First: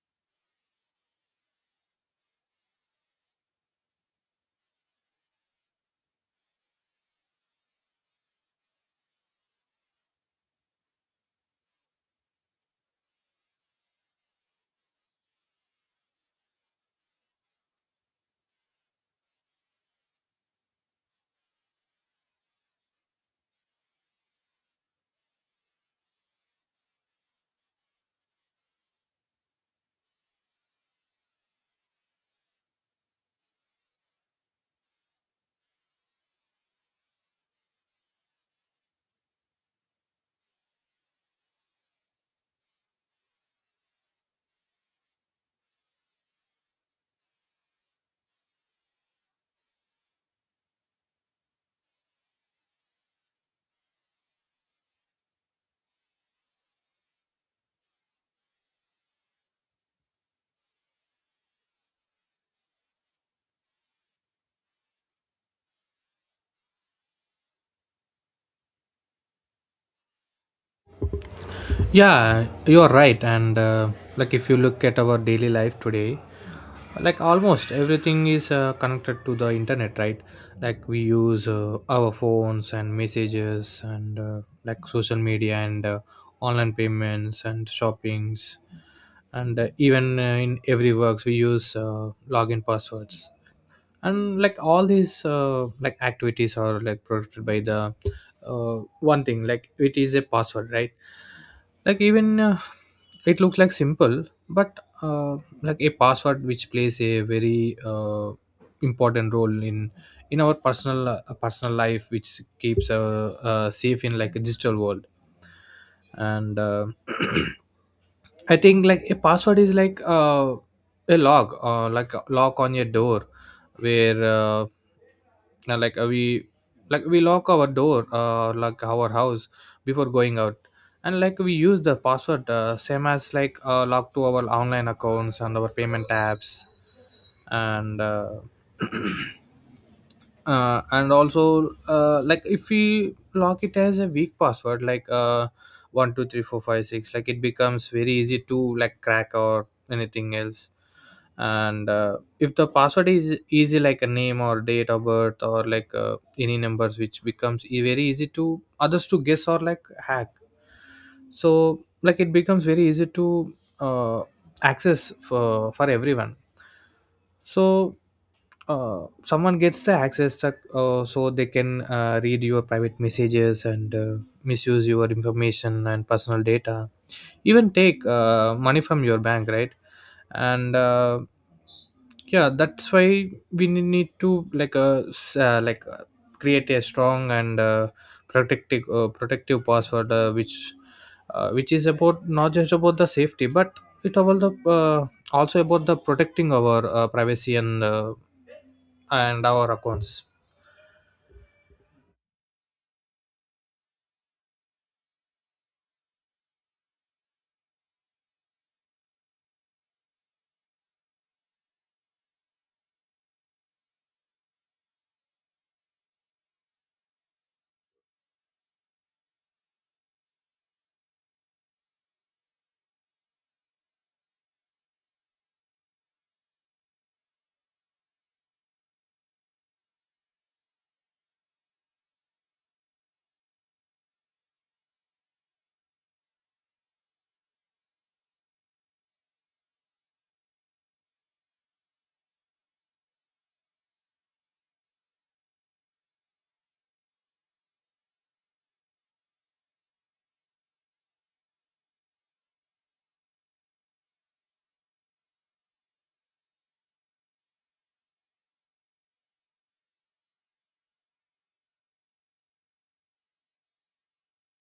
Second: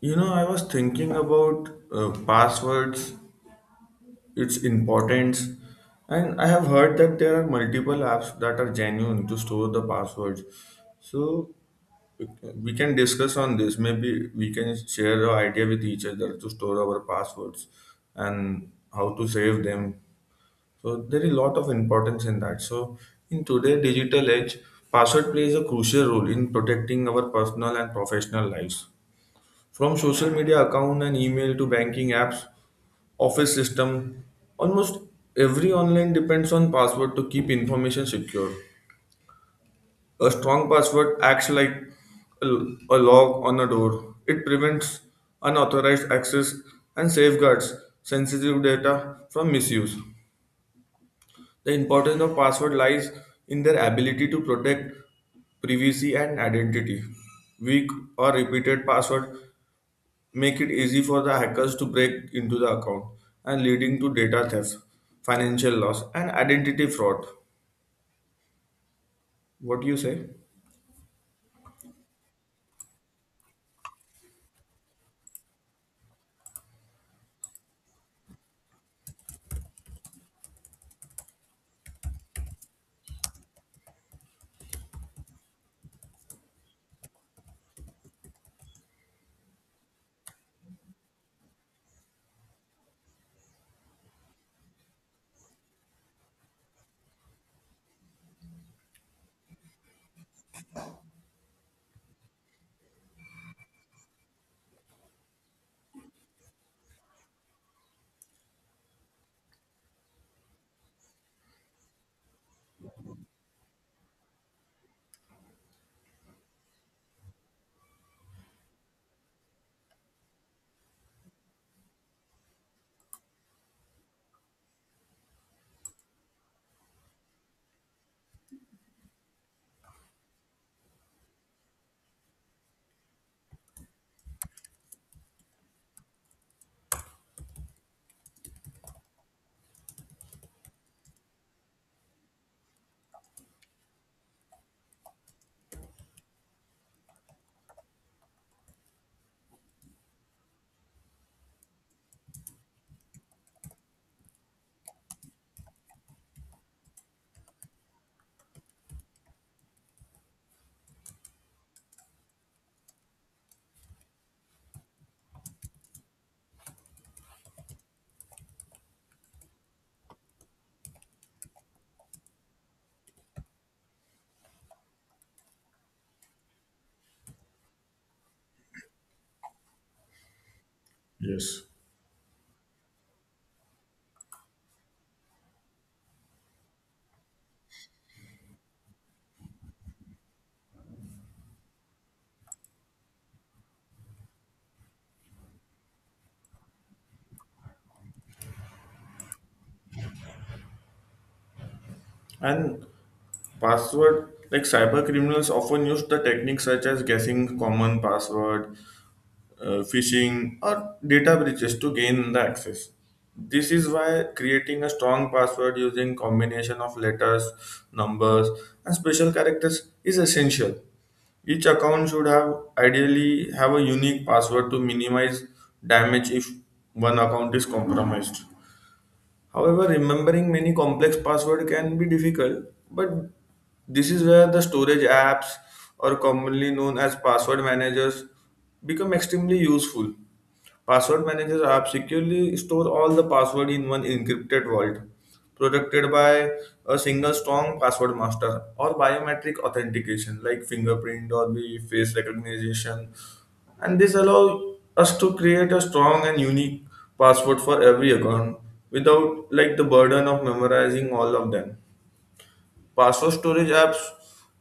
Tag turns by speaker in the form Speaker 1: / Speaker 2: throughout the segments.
Speaker 1: You know, I was thinking about passwords, its importance, and I have heard that there are multiple apps that are genuine to store the passwords. So uh, we can discuss on this. Maybe we can share our idea with each other to store our passwords and how to save them. So there is a lot of importance in that. So in today's digital age, password plays a crucial role in protecting our personal and professional lives. From social media account and email to banking apps, office system, almost every online depends on password to keep information secure. A strong password acts like a a lock on a door. It prevents unauthorized access and safeguards sensitive data from misuse. The importance of password lies in their ability to protect privacy and identity. Weak or repeated password make it easy for the hackers to break into the account and leading to data theft, financial loss, and identity fraud. What do you say?
Speaker 2: Yeah, you're right, and like if you look at our daily life today, like almost everything is connected to the internet, right? Like we use our phones and messages and like social media and online payments and shoppings, and even in every works we use login passwords, and like all these like activities are like protected by the one thing, like it is a password, right? Like even it looks like simple, but like a password which plays a very important role in our personal life, which keeps safe in like a digital world, and I think like a password is like a lock, like a lock on your door, where now, like we lock our door, like our house before going out, and like we use the password same as like lock to our online accounts and our payment apps, and and also like if we lock it as a weak password, like 123456, like it becomes very easy to like crack or anything else. And if the password is easy, like a name or date of birth or like any numbers, which becomes very easy to others to guess or like hack. So like it becomes very easy to uh, access for everyone. So someone gets the access to, so they can read your private messages and misuse your information and personal data, even take money from your bank, right? And
Speaker 1: Yes.
Speaker 2: yeah, that's why we need to like create a strong and protective password, which is about, not just about the safety but it about the also about the protecting our privacy and our accounts.
Speaker 1: And password, like cyber criminals often use the techniques such as guessing common password, phishing, or data breaches to gain the access. This is why creating a strong password using combination of letters, numbers, and special characters is essential. Each account should have ideally have a unique password to minimize damage if one account is compromised. However, remembering many complex passwords can be difficult, but this is where the storage apps or commonly known as password managers become extremely useful. Password Manager app securely store all the password in one encrypted vault, protected by a single strong password master or biometric authentication like fingerprint or the face recognition. And this allows us to create a strong and unique password for every account without like the burden of memorizing all of them. Password storage apps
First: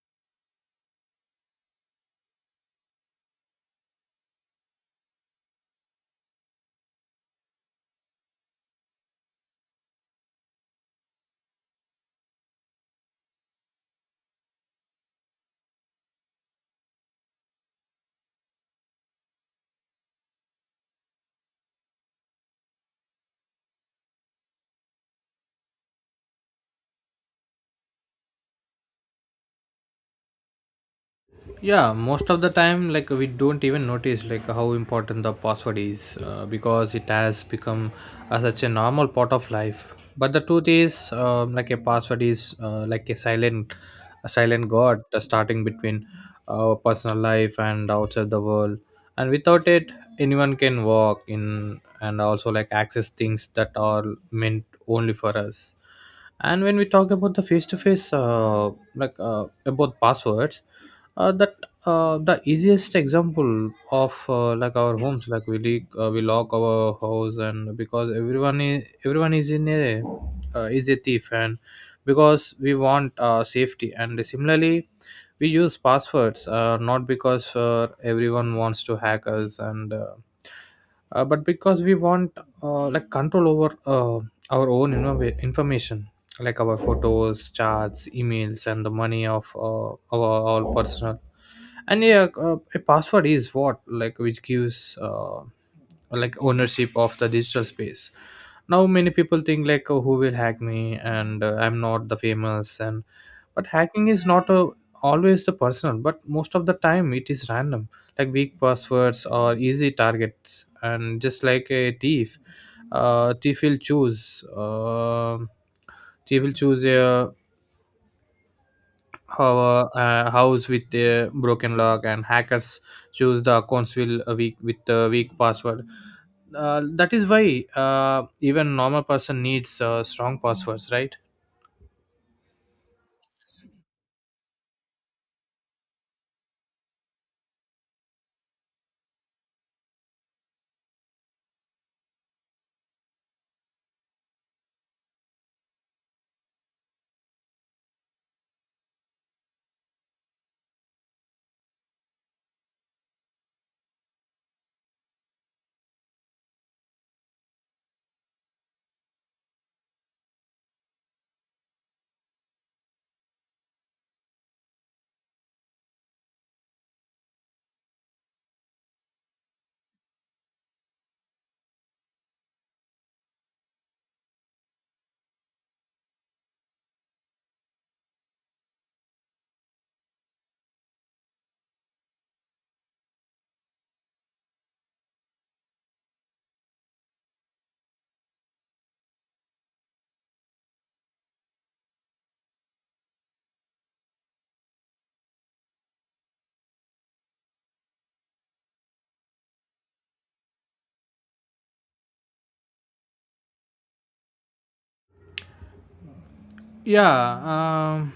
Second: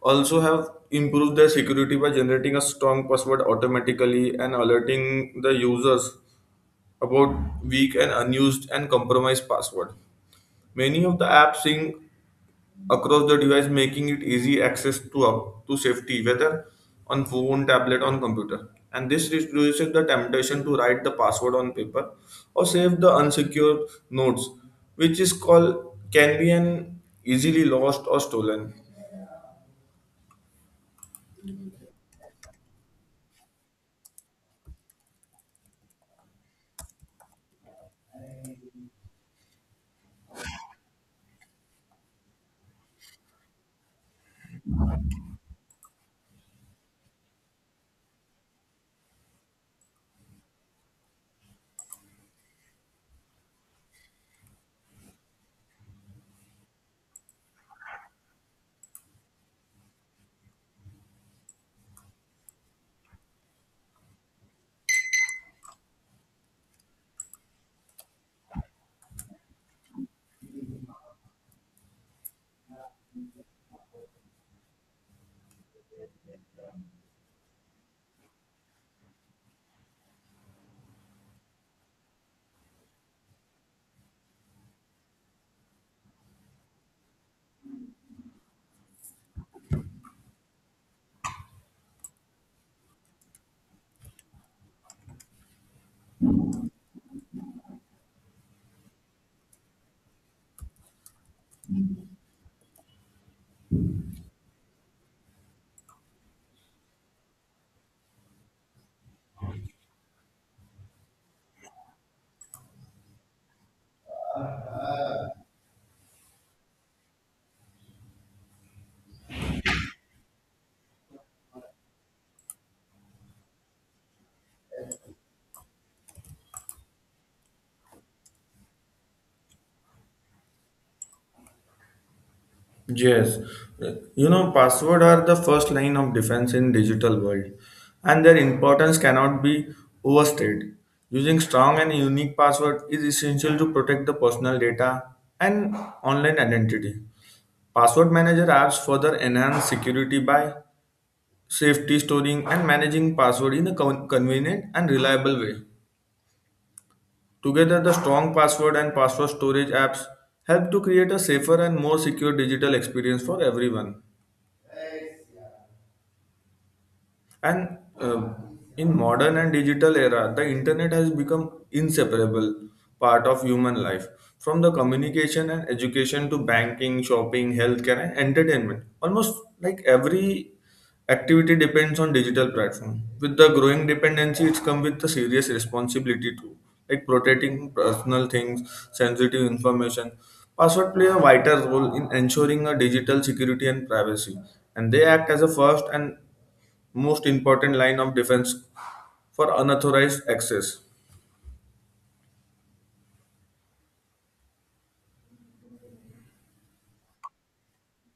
Speaker 1: also have improved their security by generating a strong password automatically and alerting the users about weak and unused and compromised password. Many of the apps sync across the device, making it easy access to up to safety, whether on phone, tablet, on computer. And this reduces the temptation to write the password on paper or save the unsecured notes, which is called can be an easily lost or stolen.
Speaker 2: Yeah, most of the time, like we don't even notice like how important the password is, because it has become such a normal part of life, but the truth is, like a password is, like a silent god, starting between our personal life and outside the world. And without it, anyone can walk in and also like access things that are meant only for us. And when we talk about the face-to-face, like about passwords, that the easiest example of like our homes, like we lock our house, and because everyone is in a is a thief, and because we want safety. And similarly we use passwords, not because everyone wants to hack us, and but because we want like control over our own information, like our photos, charts, emails, and the money of our all personal. And yeah, a password is what, like which gives like ownership of the digital space. Now many people think, like, oh, who will hack me? And I'm not the famous. And but hacking is not always the personal, but most of the time it is random, like weak passwords or easy targets. And just like a thief, uh, thief will choose uh, thief will choose house with a broken lock, and hackers choose the accounts will weak with the weak password. That is why even normal person needs strong passwords, right?
Speaker 1: Yes, you know, password are the first line of defense in digital world, and their importance cannot be overstated. Using strong and unique password is essential to protect the personal data and online identity. Password manager apps further enhance security by safety storing and managing password in a convenient and reliable way. Together, the strong password and password storage apps help to create a safer and more secure digital experience for everyone. And in modern and digital era, the internet has become inseparable part of human life. From the communication and education to banking, shopping, healthcare, and entertainment, almost like every activity depends on digital platform. With the growing dependency, it's come with the serious responsibility too, like protecting personal things, sensitive information. Password play a vital role in ensuring a digital security and privacy, and they act as a first and most important line of defense for unauthorized access.
Speaker 2: Yeah. um,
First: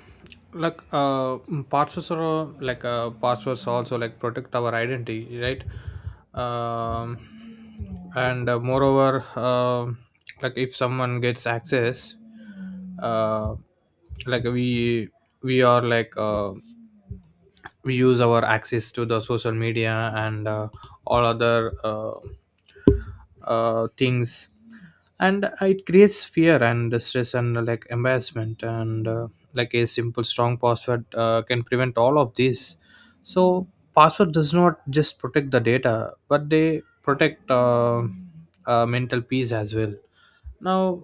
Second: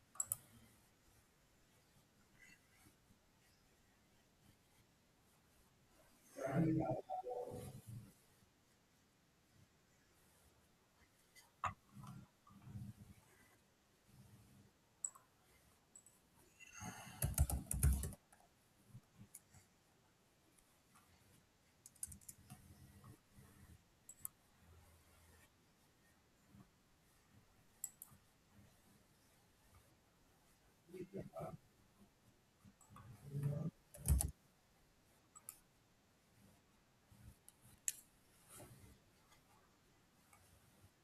Speaker 2: like passwords also like protect our identity, right? um, and moreover, like if someone gets access, uh, like we are like we use our access to the social media and all other things, and it creates fear and stress and like embarrassment, and like a simple strong password can prevent all of this. So password does not just protect the data, but they protect mental peace as well. Now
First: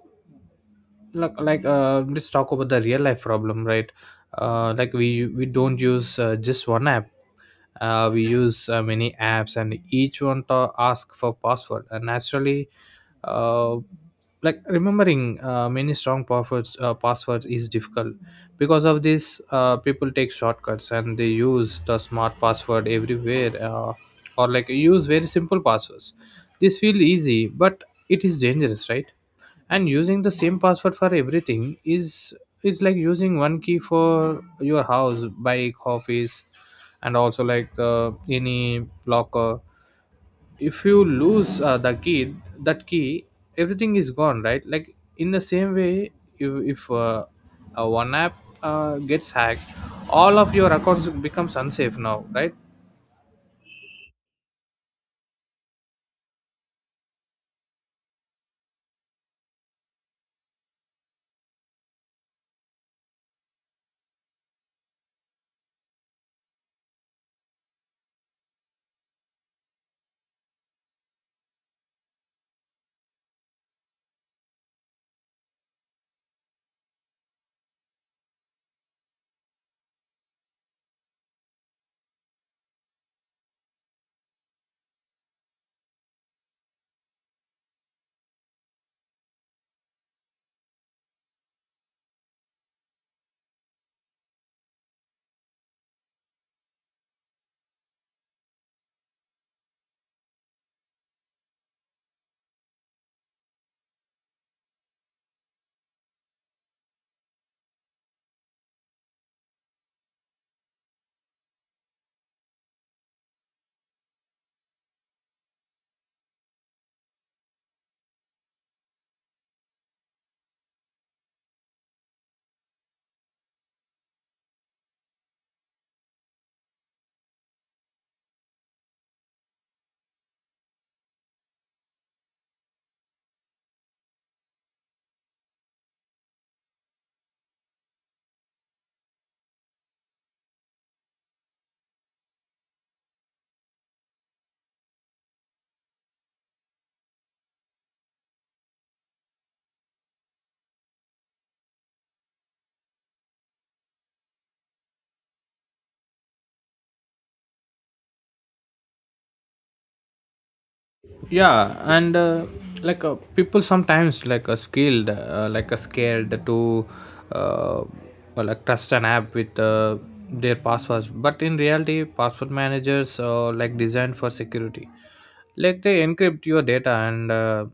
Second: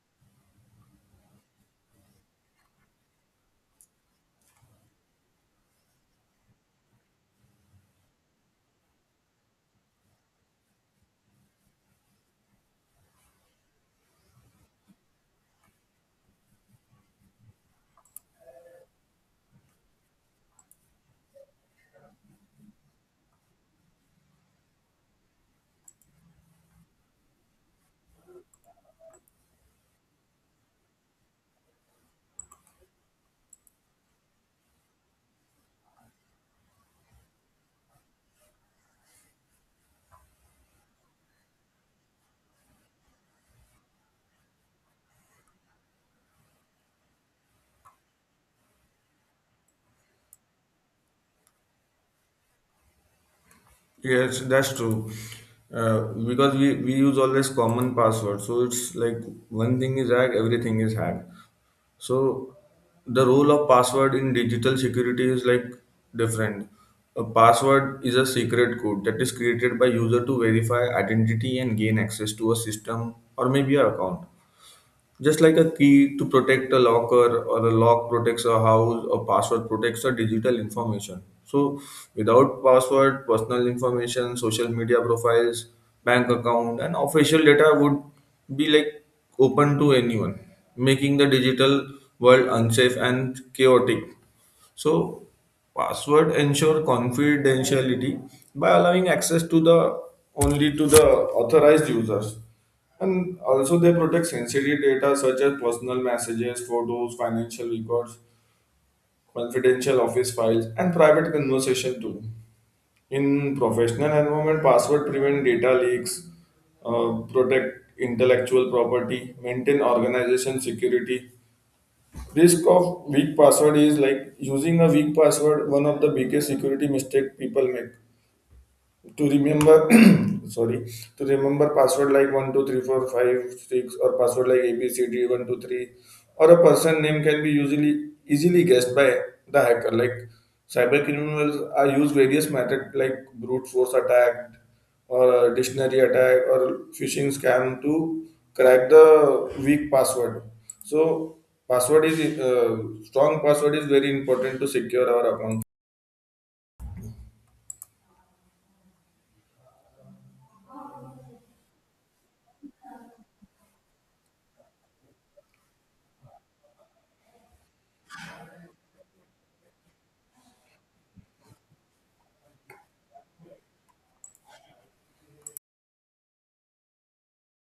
Speaker 2: look, like let's talk about the real life problem, right? Like we don't use just one app. We use many apps, and each one to ask for password, and naturally, uh like remembering many strong passwords is difficult. Because of this, people take shortcuts and they use the smart password everywhere, or like use very simple passwords. This feel easy, but it is dangerous, right? And using the same password for everything is like using one key for your house, bike, office, and also like the any locker. If you lose the key, that key, everything is gone, right? Like in the same way, if one app gets hacked, all of your accounts becomes unsafe now, right?
Speaker 1: Yes, that's true. Uh, because we use always common password, so it's like one thing is hacked, everything is hacked. So the role of password in digital security is like different. A password is a secret code that is created by user to verify identity and gain access to a system or maybe your account. Just like a key to protect a locker or a lock protects a house, a password protects a digital information. So without password, personal information, social media profiles, bank account and official data would be like open to anyone, making the digital world unsafe and chaotic. So password ensure confidentiality by allowing access to the only to the authorized users. And also they protect sensitive data such as personal messages, photos, financial records, confidential office files, and private conversation too. In professional environment, password prevent data leaks, protect intellectual property, maintain organization security, risk of weak password is like using a weak password one of the biggest security mistake people make to remember sorry to remember password like 1 2 3 4 5 6 or password like abcd 1 2 3 or a person name can be usually easily guessed by the hacker like cyber criminals are use various methods like brute force attack or dictionary attack or phishing scam to crack the weak password. So password is strong password is very important to secure our account.
Speaker 2: Yeah, and like people sometimes like a scared to uh, well, like trust an app with their passwords, but in reality password managers are like designed for security. Like they encrypt your data, and uh,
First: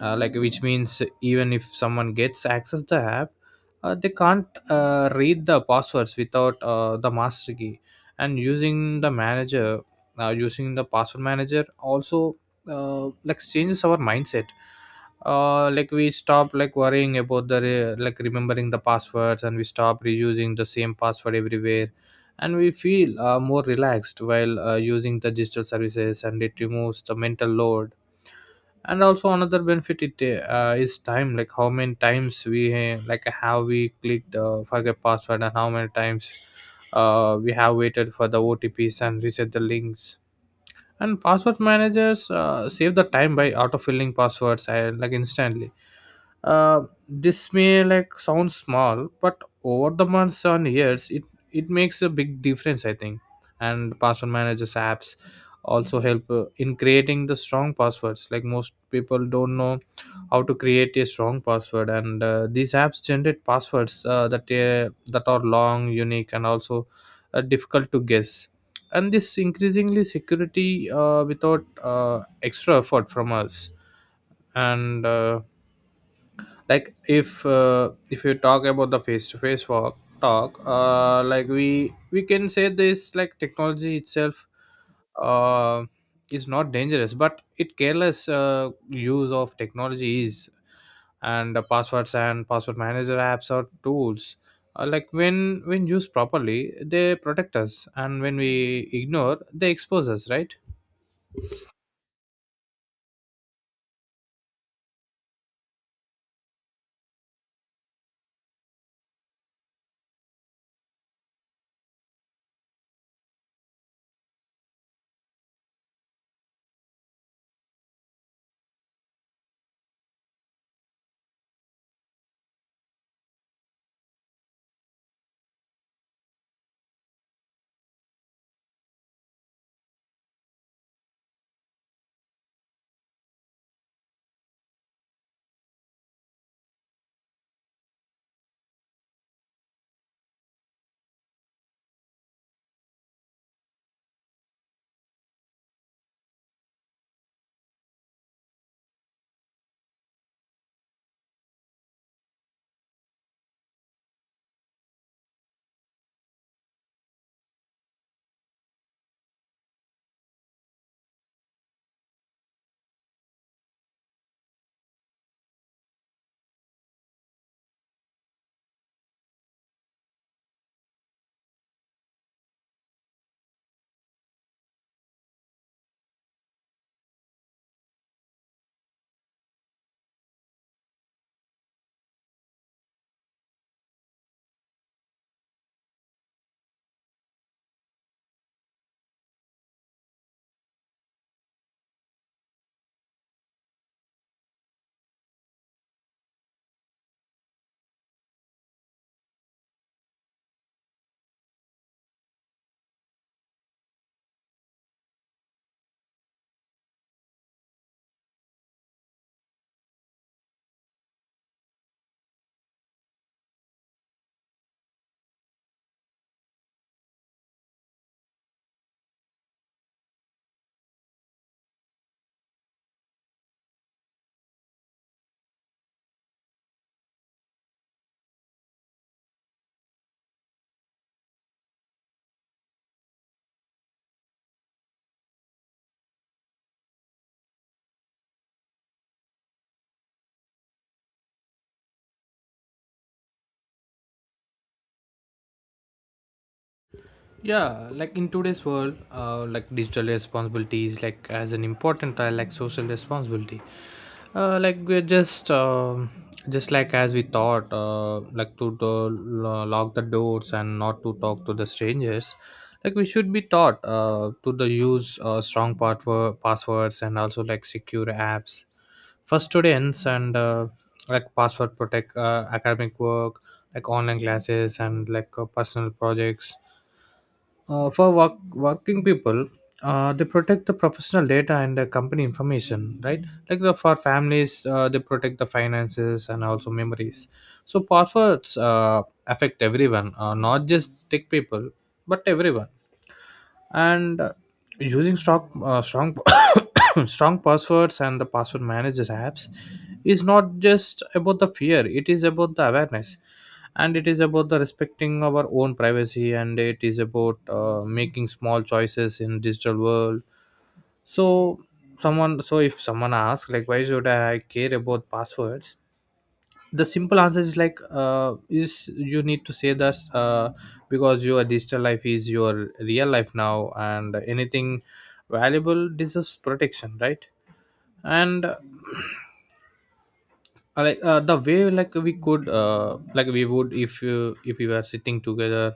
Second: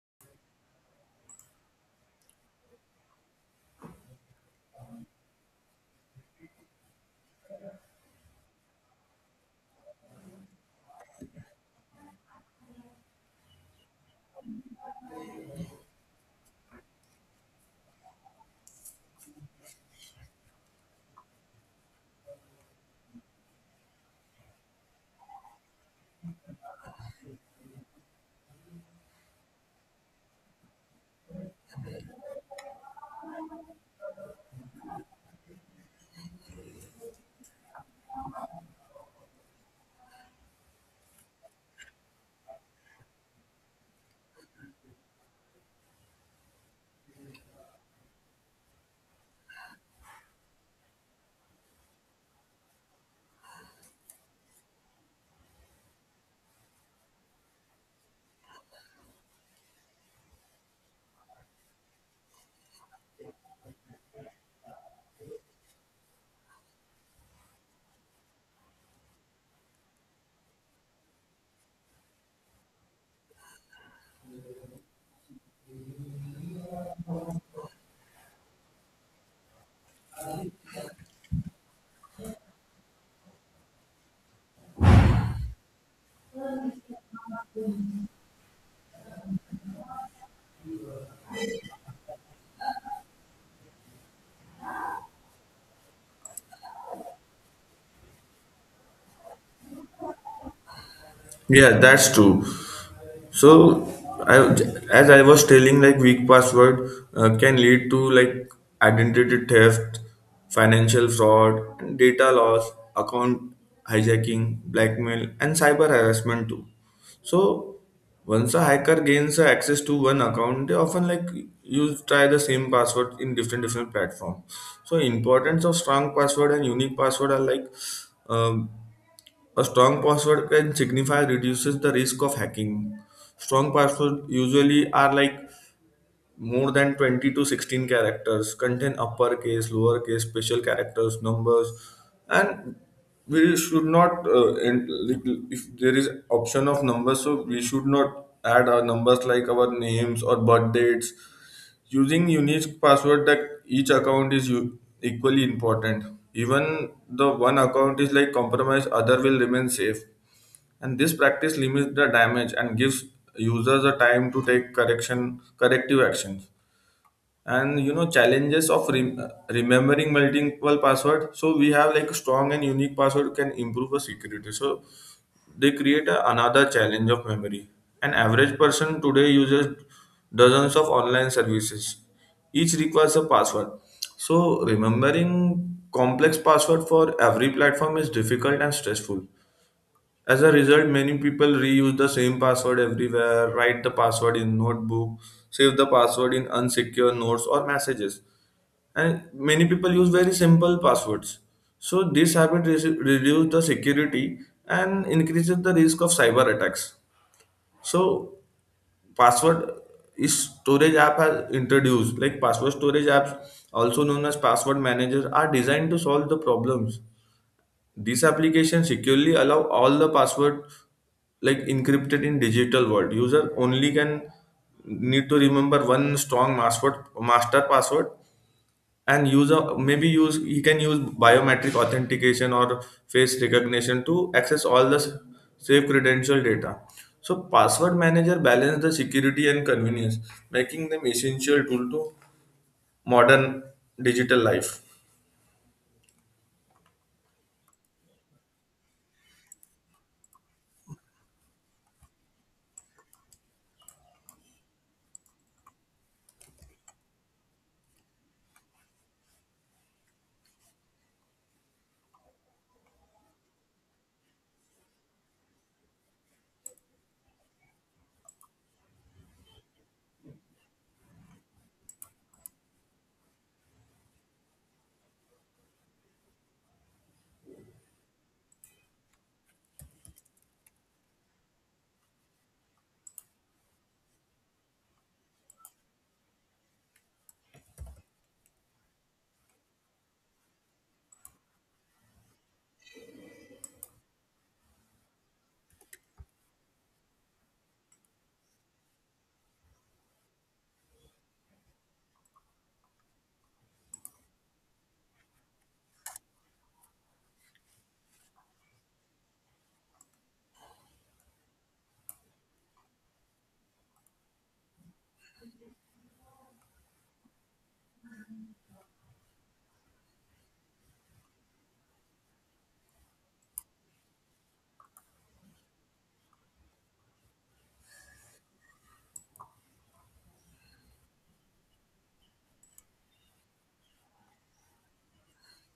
Speaker 2: uh, like which means even if someone gets access the app, they can't read the passwords without the master key. And using the password manager also like changes our mindset. Like we stop like worrying about the like remembering the passwords, and we stop reusing the same password everywhere. And we feel more relaxed while using the digital services, and it removes the mental load. And also another benefit, it is time, like how many times we like how we clicked forget password, and how many times we have waited for the OTPs and reset the links. And password managers save the time by autofilling passwords and like instantly, uh, this may like sound small, but over the months and years it makes a big difference, I think. And password managers apps also help in creating the strong passwords, like most people don't know how to create a strong password, and these apps generate passwords that are long, unique, and also difficult to guess. And this increasingly security without extra effort from us. And like if you talk about the face to face walk talk, like we can say this, like technology itself uh, is not dangerous, but it careless use of technology is. And the passwords and password manager apps or tools, like when used properly, they protect us, and when we ignore, they expose us, right?
Speaker 1: Yeah, that's true. So I, as I was telling, like weak password can lead to like identity theft, financial fraud, and data loss, account hijacking, blackmail, and cyber harassment too. So once a hacker gains access to one account, they often like use try the same password in different different platform. So importance of strong password and unique password are like um, a strong password can signify reduces the risk of hacking. Strong password usually are like more than 20 to 16 characters, contain uppercase, lowercase, special characters, numbers, and we should not and like, if there is option of numbers, so we should not add our numbers like our names or birth dates. Using unique password that each account is equally important. Even the one account is like compromised, other will remain safe and this practice limits the damage and gives users a time to take correction corrective actions. And you know challenges of remembering multiple password, so we have like strong and unique password can improve the security, so they create a, another challenge of memory. An average person today uses dozens of online services, each requires a password. So remembering complex password for every platform is difficult and stressful. As a result, many people reuse the same password everywhere, write the password in notebook, save the password in unsecure notes or messages. And many people use very simple passwords. So this habit reduces the security and increases the risk of cyber attacks. So password is storage app has introduced like password storage apps also known as password managers are designed to solve the problems. These applications securely allow all the password like encrypted in digital world. User only can need to remember one strong password, master password, and user maybe use he can use biometric authentication or face recognition to access all the safe credential data. So password manager balance the security and convenience, making them essential tool to modern digital life.
Speaker 2: Yeah, like in today's world, like digital responsibility is like as an important like social responsibility. Like we're just, just like as we thought, like lock the doors and not to talk to the strangers, like we should be taught to the use strong passwords and also like secure apps. For students and like password protect academic work, like online classes and like personal projects. For work, working people, they protect the professional data and the company information, right? Like for families, they protect the finances and also memories. So passwords affect everyone, not just tech people, but everyone. And using strong strong passwords and the password manager apps is not just about the fear, it is about the awareness, and it is about the respecting our own privacy, and it is about making small choices in digital world. So someone so if someone asks, like, why should I care about passwords? The simple answer is, like is you need to say that because your digital life is your real life now, and anything valuable deserves protection, right? And like the way, like we could like we would, if we were sitting together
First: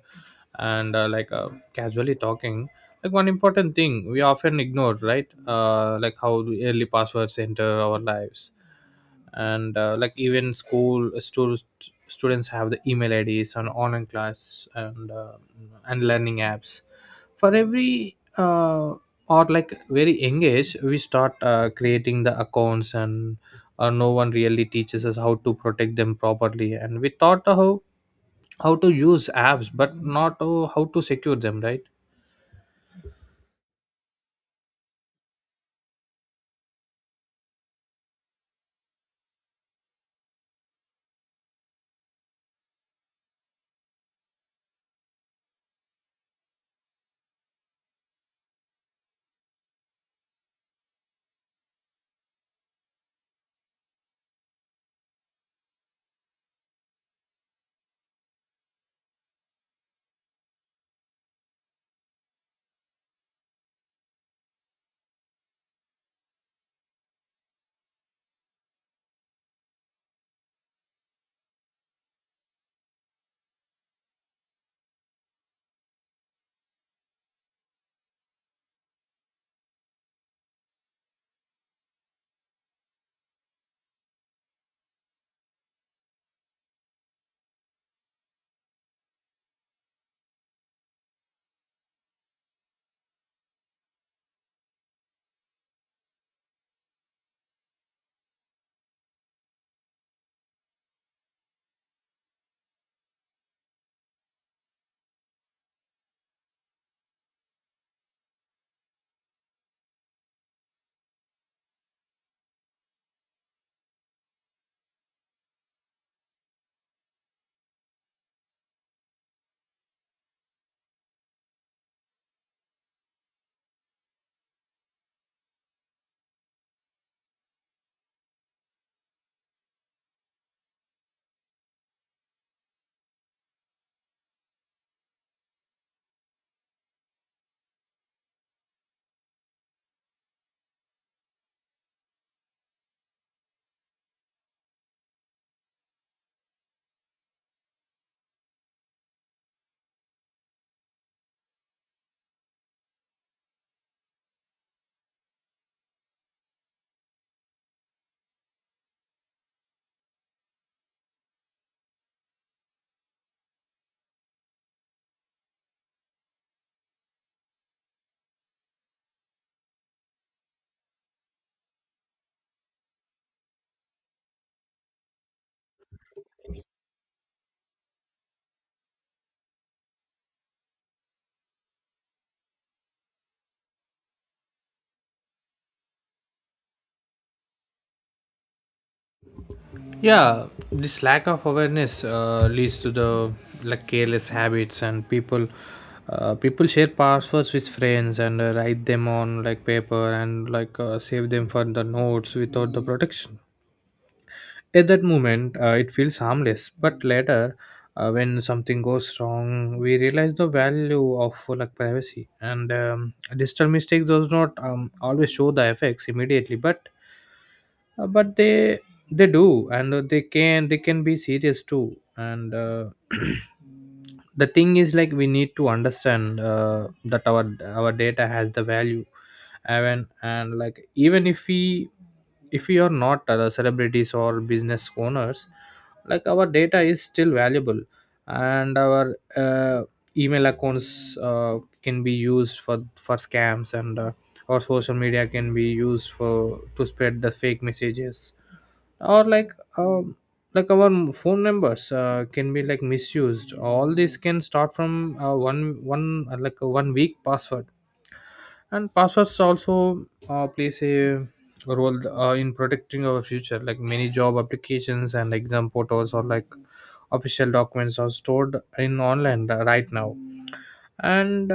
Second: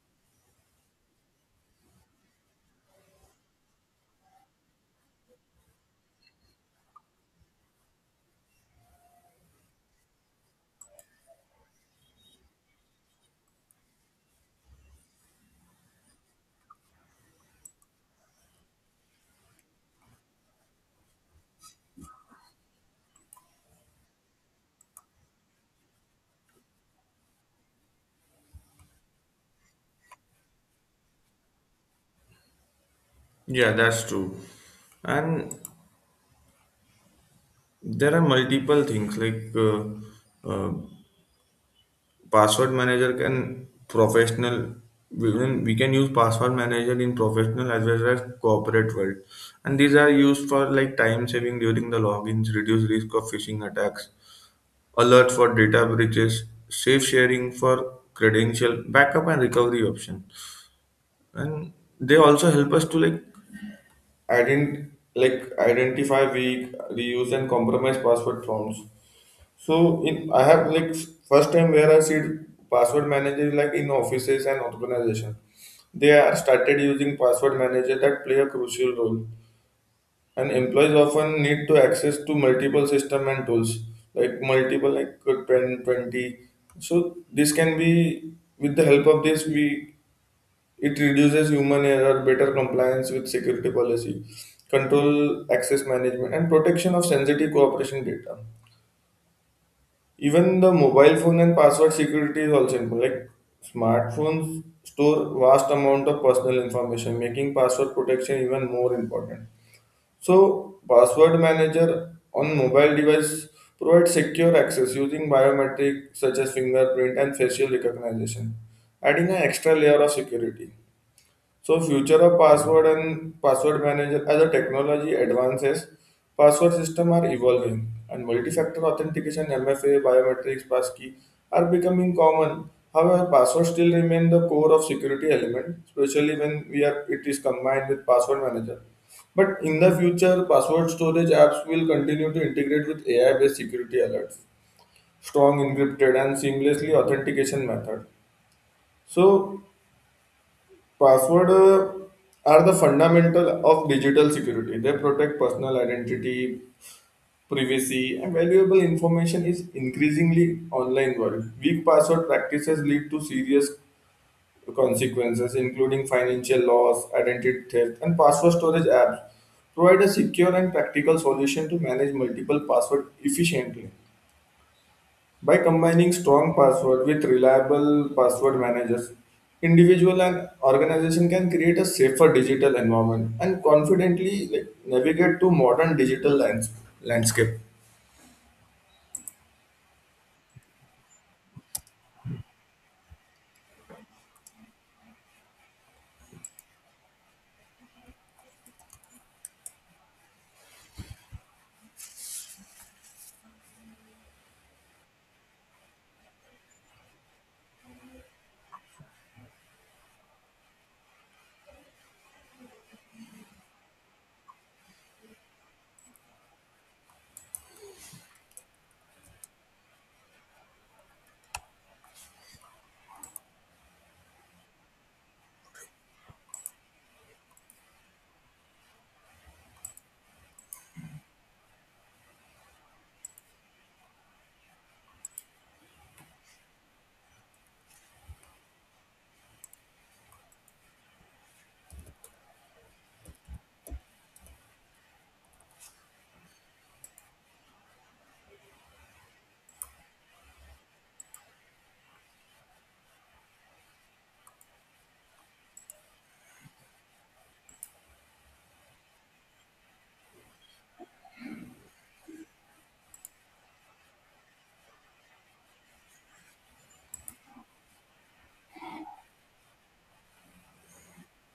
Speaker 2: and like casually talking, like one important thing we often ignore, right? Like how the early passwords enter our lives, and like even school students have the email IDs and online class, and learning apps, for every or like very engaged we start creating the accounts, and or no one really teaches us how to protect them properly. And we thought how to use apps, but not, oh, how to secure them, right?
Speaker 1: Yeah, that's true. And there are multiple things like uh, password manager can professional. We can use password manager in professional as well as corporate world, and these are used for like time saving during the logins, reduce risk of phishing attacks, alert for data breaches, safe sharing for credential, backup and recovery option, and they also help us to like ident like identify weak, reuse and compromised password prompts. So in I have like first time where I see password manager is like in offices and organization. They are started using password manager that play a crucial role. And employees often need to access to multiple system and tools, like multiple like 10 20. So this can be with the help of this we it reduces human error, better compliance with security policy, control access management and protection of sensitive cooperation data. Even the mobile phone and password security is also important. Like smartphones store vast amount of personal information, making password protection even more important. So password manager on mobile device provides secure access using biometric such as fingerprint and facial recognition, adding an extra layer of security. So future of password and password manager as the technology advances, password system are evolving and multi-factor authentication, MFA, biometrics, passkey are becoming common. However, password still remain the core of security element, especially when we are it is combined with password manager. But in the future, password storage apps will continue to integrate with AI-based security alerts, strong encrypted and seamlessly authentication method. So password are the fundamental of digital security. They protect personal identity, privacy, and valuable information is increasingly online world. Weak password practices lead to serious consequences, including financial loss, identity theft, and password storage apps. Provide a secure and practical solution to manage multiple passwords efficiently. By combining strong password with reliable password managers, individual and organization can create a safer digital environment and confidently like, navigate to modern digital landscape.
Speaker 2: Yeah, this lack of awareness leads to the like careless habits, and people share passwords with friends, and write them on like paper, and like save them for the notes without the protection. At that moment, it feels harmless, but later, when something goes wrong, we realize the value of like privacy and digital Mistakes does not always show the effects immediately, but they do, and they can, they can be serious too. And The thing is, like, we need to understand that our data has the value. And like, even if we are not celebrities or business owners, like, our data is still valuable. And our Email accounts can be used for scams, and or social media can be used for to spread the fake messages, or like, um, like, our phone numbers can be, like, misused. All this can start from one one like a one weak password. And passwords also plays a role in protecting our future, like many job applications and exam portals, or like official documents are stored in online right now. And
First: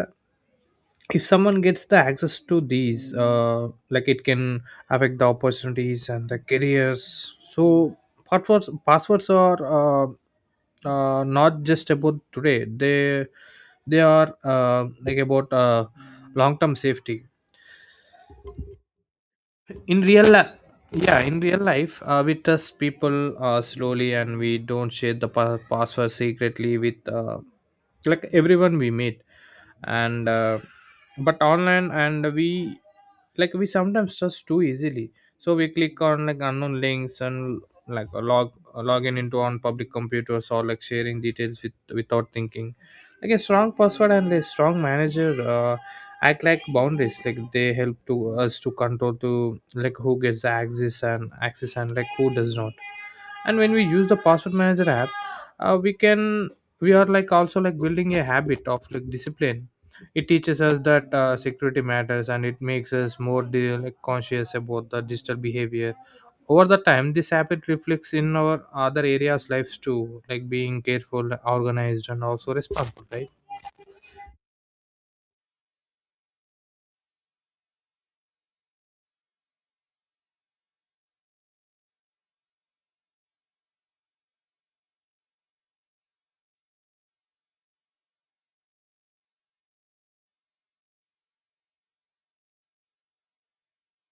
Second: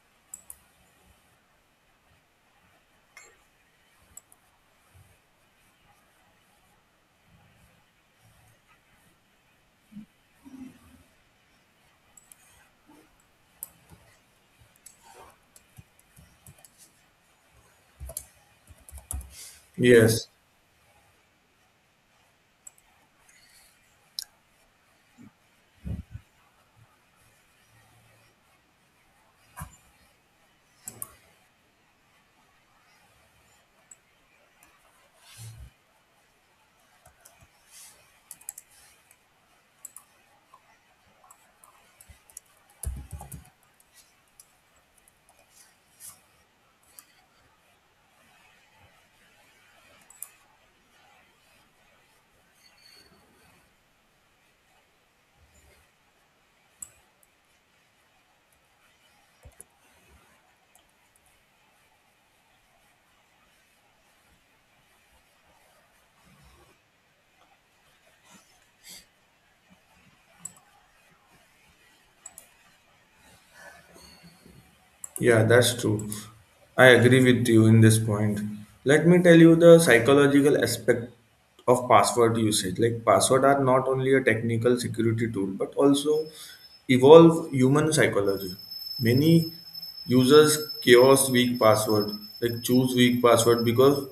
Speaker 2: if someone gets the access to these, like, it can affect the opportunities and the careers. So passwords, passwords are not just about today, they are like about long term safety in
Speaker 1: Yes.
Speaker 2: real life. Yeah, in real life, we trust people slowly, and we don't share the password secretly with, like, everyone we meet. And But online, and we, like, we sometimes trust too easily. So we click on, like, unknown links, and like a login into on public computers, or like sharing details with, without thinking. Like a strong password and a strong manager act like boundaries, like they help to us to control to, like, who gets the access and, like, who does not. And when we use the password manager app, uh, we can we are, like, also, like, building a habit of, like, discipline. It teaches us that security matters, and it makes us more like conscious about the digital behavior. Over the time, this habit reflects in our other areas lives too, like being careful, organized, and also responsible, right?
Speaker 1: Yeah, that's true. I agree with you in this point. Let me tell you the psychological aspect of password usage. Like password are not only a technical security tool but also evolve human psychology. Many users chaos weak password, like choose weak password because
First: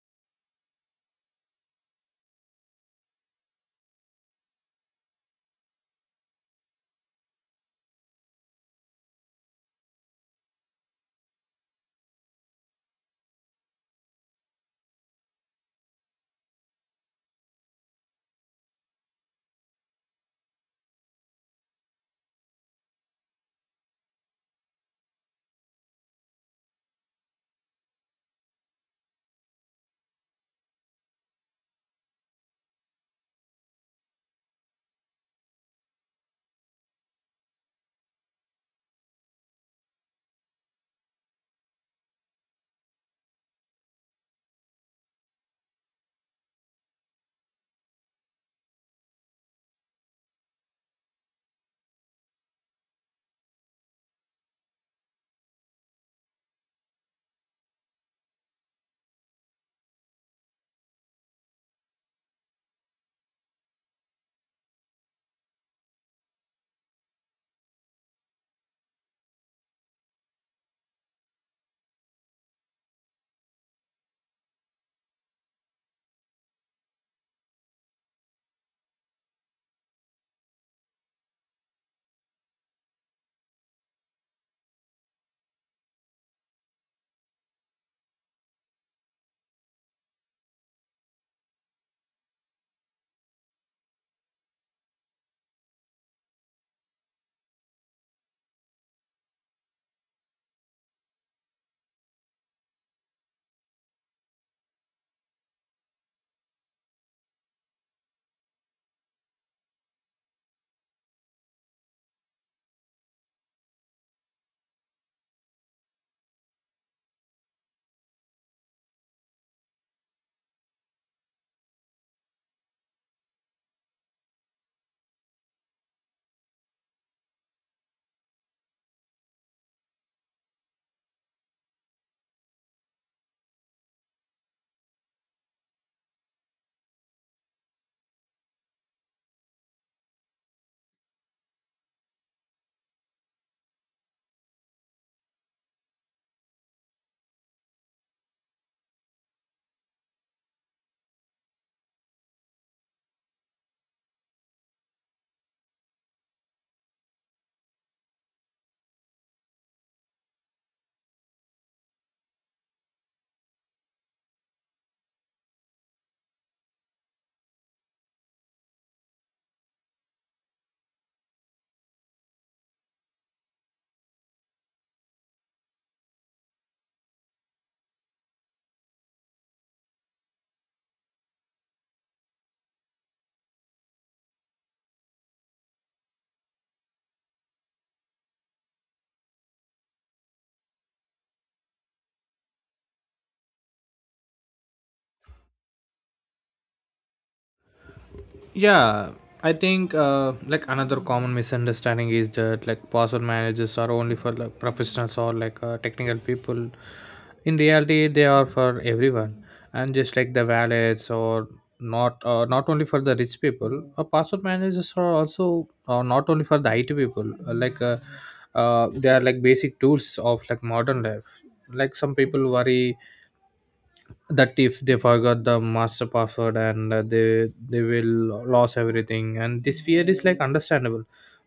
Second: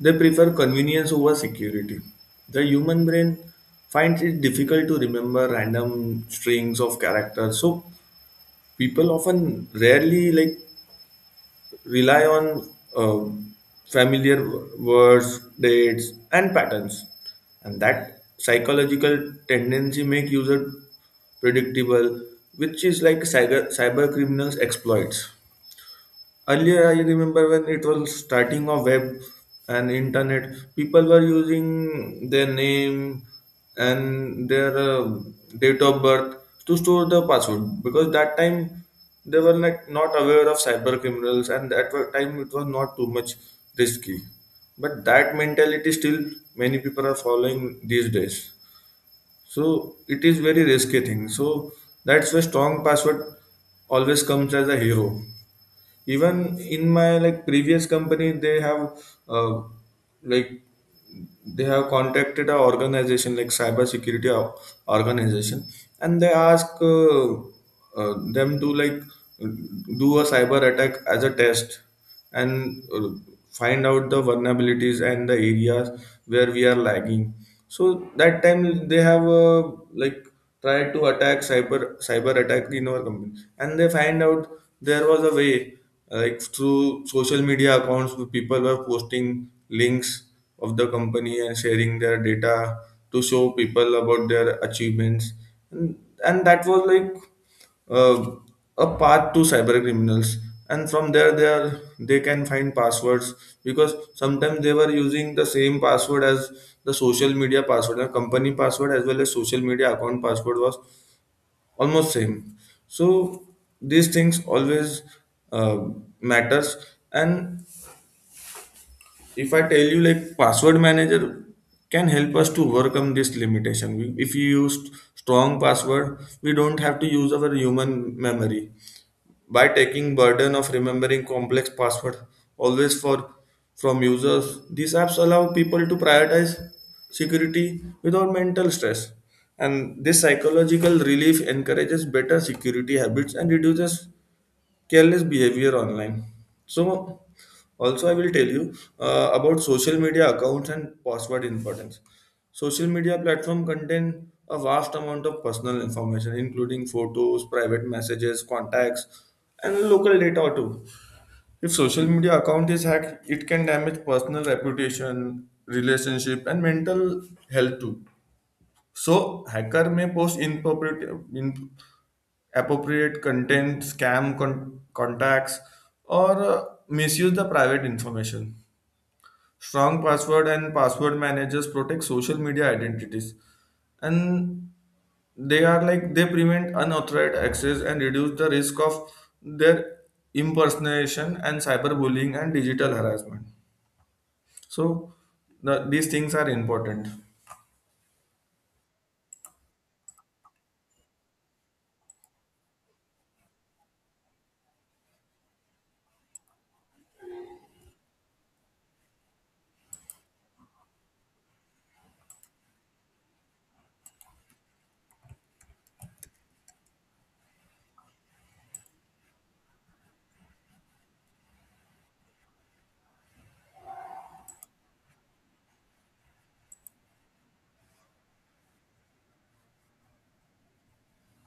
Speaker 1: they prefer convenience over security. The human brain finds it difficult to remember random strings of characters, so people often rarely like rely on um, familiar words, dates, and patterns. And that psychological tendency make user predictable, which is like cyber criminals exploits. Earlier I remember when it was starting of web and internet, people were using their name and their date of birth to store the password, because that time they were like not aware of cyber criminals, and at that time it was not too much risky. But that mentality still many people are following these days, so it is very risky thing. So that's why strong password always comes as a hero. Even in my like previous company, they have uh, like they have contacted a organization like organization, and they ask them to like do a cyber attack as a test, and find out the vulnerabilities and the areas where we are lagging. So that time they have like tried to attack cyber attack in our company, and they find out there was a way, like through social media accounts people were posting links of the company and sharing their data to show people about their achievements. And, and that was like uh, a path to cyber criminals, and from there they can find passwords, because sometimes they were using the same password as the social media password. The company password as well as social media account password was almost same. So these things always uh, matters. And if I tell you, like, password manager can help us to overcome this limitation. We- if you use strong password, we don't have to use our human memory. By taking burden of remembering complex password always for from users, these apps allow people to prioritize security without mental stress, and this psychological relief encourages better security habits and reduces careless behavior online. So, also I will tell you about social media accounts and password importance. Social media platform contain a vast amount of personal information, including photos, private messages, contacts, and local data too. If social media account is hacked, it can damage personal reputation, relationship, and mental health too. So, hacker may post inappropriate, appropriate content, scam contacts, or misuse the private information. Strong password and password managers protect social media identities, and they are like they prevent unauthorized access and reduce the risk of their impersonation and cyberbullying and digital harassment. So these things are important.
Speaker 2: Yeah, I think like another common misunderstanding is that, like, password managers are only for, like, professionals, or like technical people. In reality, they are for everyone, and just like the wallets, or not not only for the rich people. Password managers are also not only for the IT people. They are, like, basic tools of, like, modern life. Like, some people worry that if they forgot the master password, and they will lose everything, and this fear is, like, understandable,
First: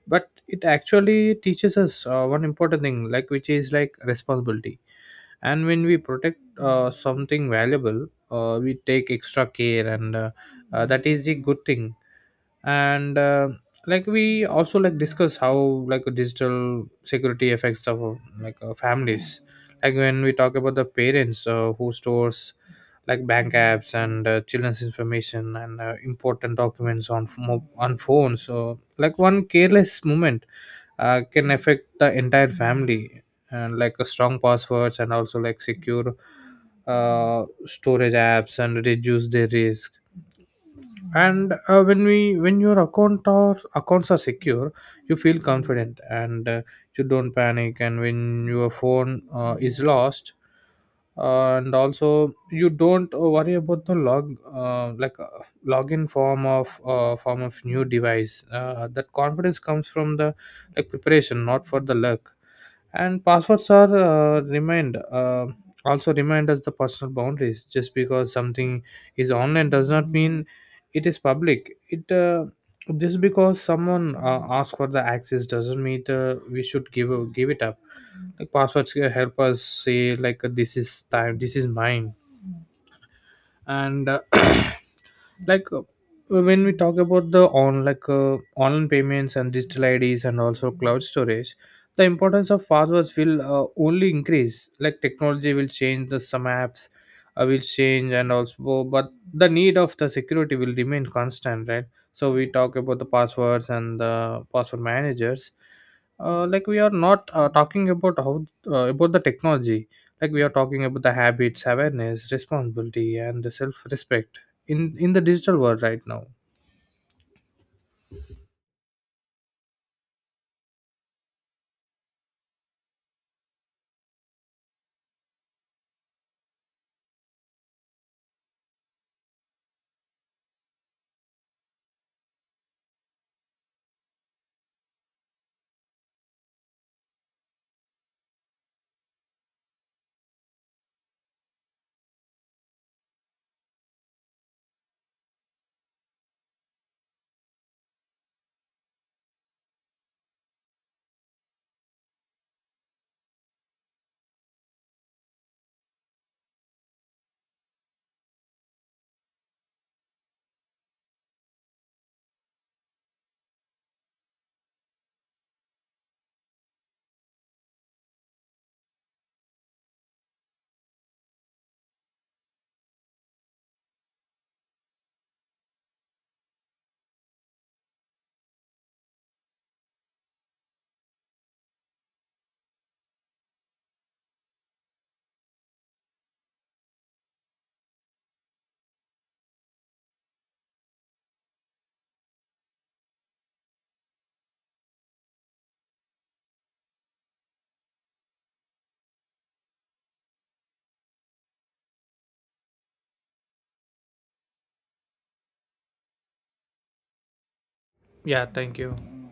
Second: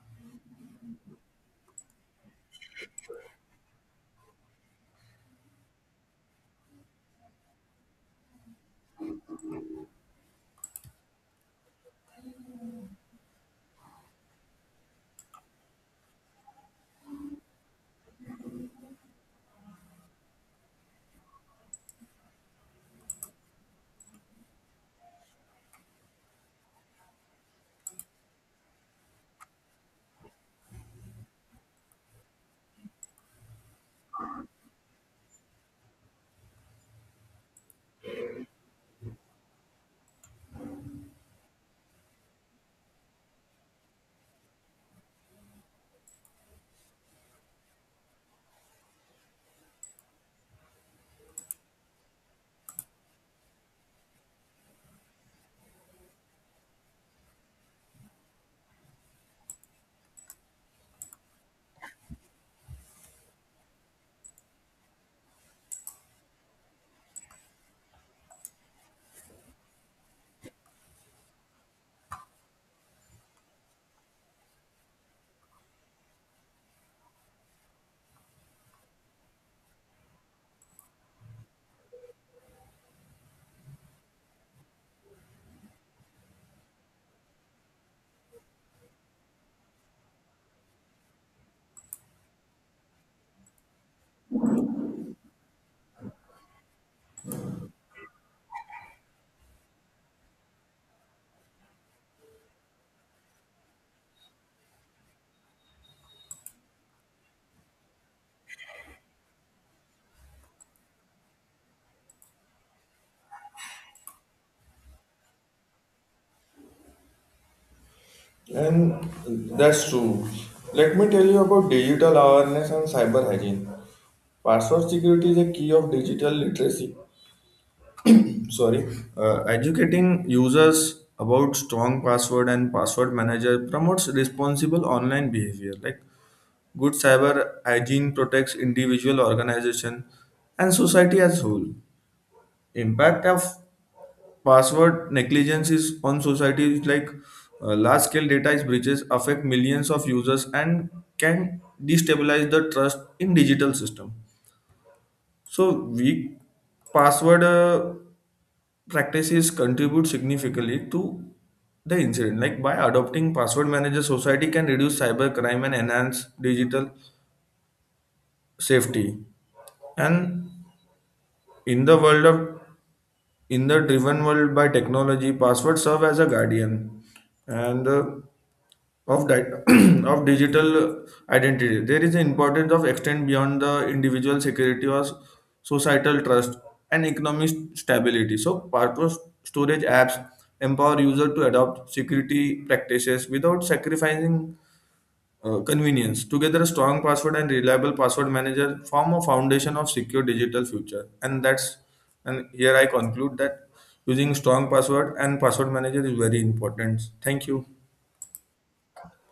Speaker 2: but it actually teaches us one important thing, like, which is, like, responsibility. And when we protect something valuable, we take extra care, and that is a good thing. And like, we also, like, discuss how, like, digital security affects our, like, families. Like when we talk about the parents who stores, like, bank apps, and children's information, and important documents on on phones. So, like, one careless moment can affect the entire family. And like a strong passwords, and also, like, secure storage apps, and reduce their risk. And when your account or accounts are secure, you feel confident, and you don't panic. And when your phone is lost, and also you don't worry about the login form of, form of new device. That confidence comes from the, like, preparation, not for the luck. And passwords are, remind also remind us the personal boundaries. Just because something is online does not mean it is public. It Just because someone asks for the access doesn't mean we should give it up. Like passwords can help us say, like, this is time, this is mine. And like uh, when we talk about the on, like, online payments, and digital IDs, and also cloud storage, the importance of passwords will only increase. Like, technology will change, the some apps will change, and also, but the need of the security will remain constant, right? So we talk about the passwords and the password managers. Like, we are not talking about how, about the technology. Like, we are talking about the habits, awareness, responsibility, and the self-respect in the digital world right now.
Speaker 1: And that's true. Let me tell you about digital awareness and cyber hygiene. Password security is a key of digital literacy. Sorry, educating users about strong password and password manager promotes responsible online behavior. Like good cyber hygiene protects individual, organization, and society as whole. Impact of password negligence is on society is like large scale data is breaches affect millions of users and can destabilize the trust in digital system. So weak password. Practices contribute significantly to the incident. Like by adopting password manager, society can reduce cyber crime and enhance digital safety. And in the world of in the driven world by technology, passwords serve as a guardian, and of di of digital identity. There is an importance of extend beyond the individual security or societal trust and economic stability. So purpose storage apps empower user to adopt security practices without sacrificing convenience. Together a strong password and reliable password manager form a foundation of secure digital future, and that's and here I conclude that using strong password and password manager is very important. Thank you.
Speaker 2: Yeah, thank you.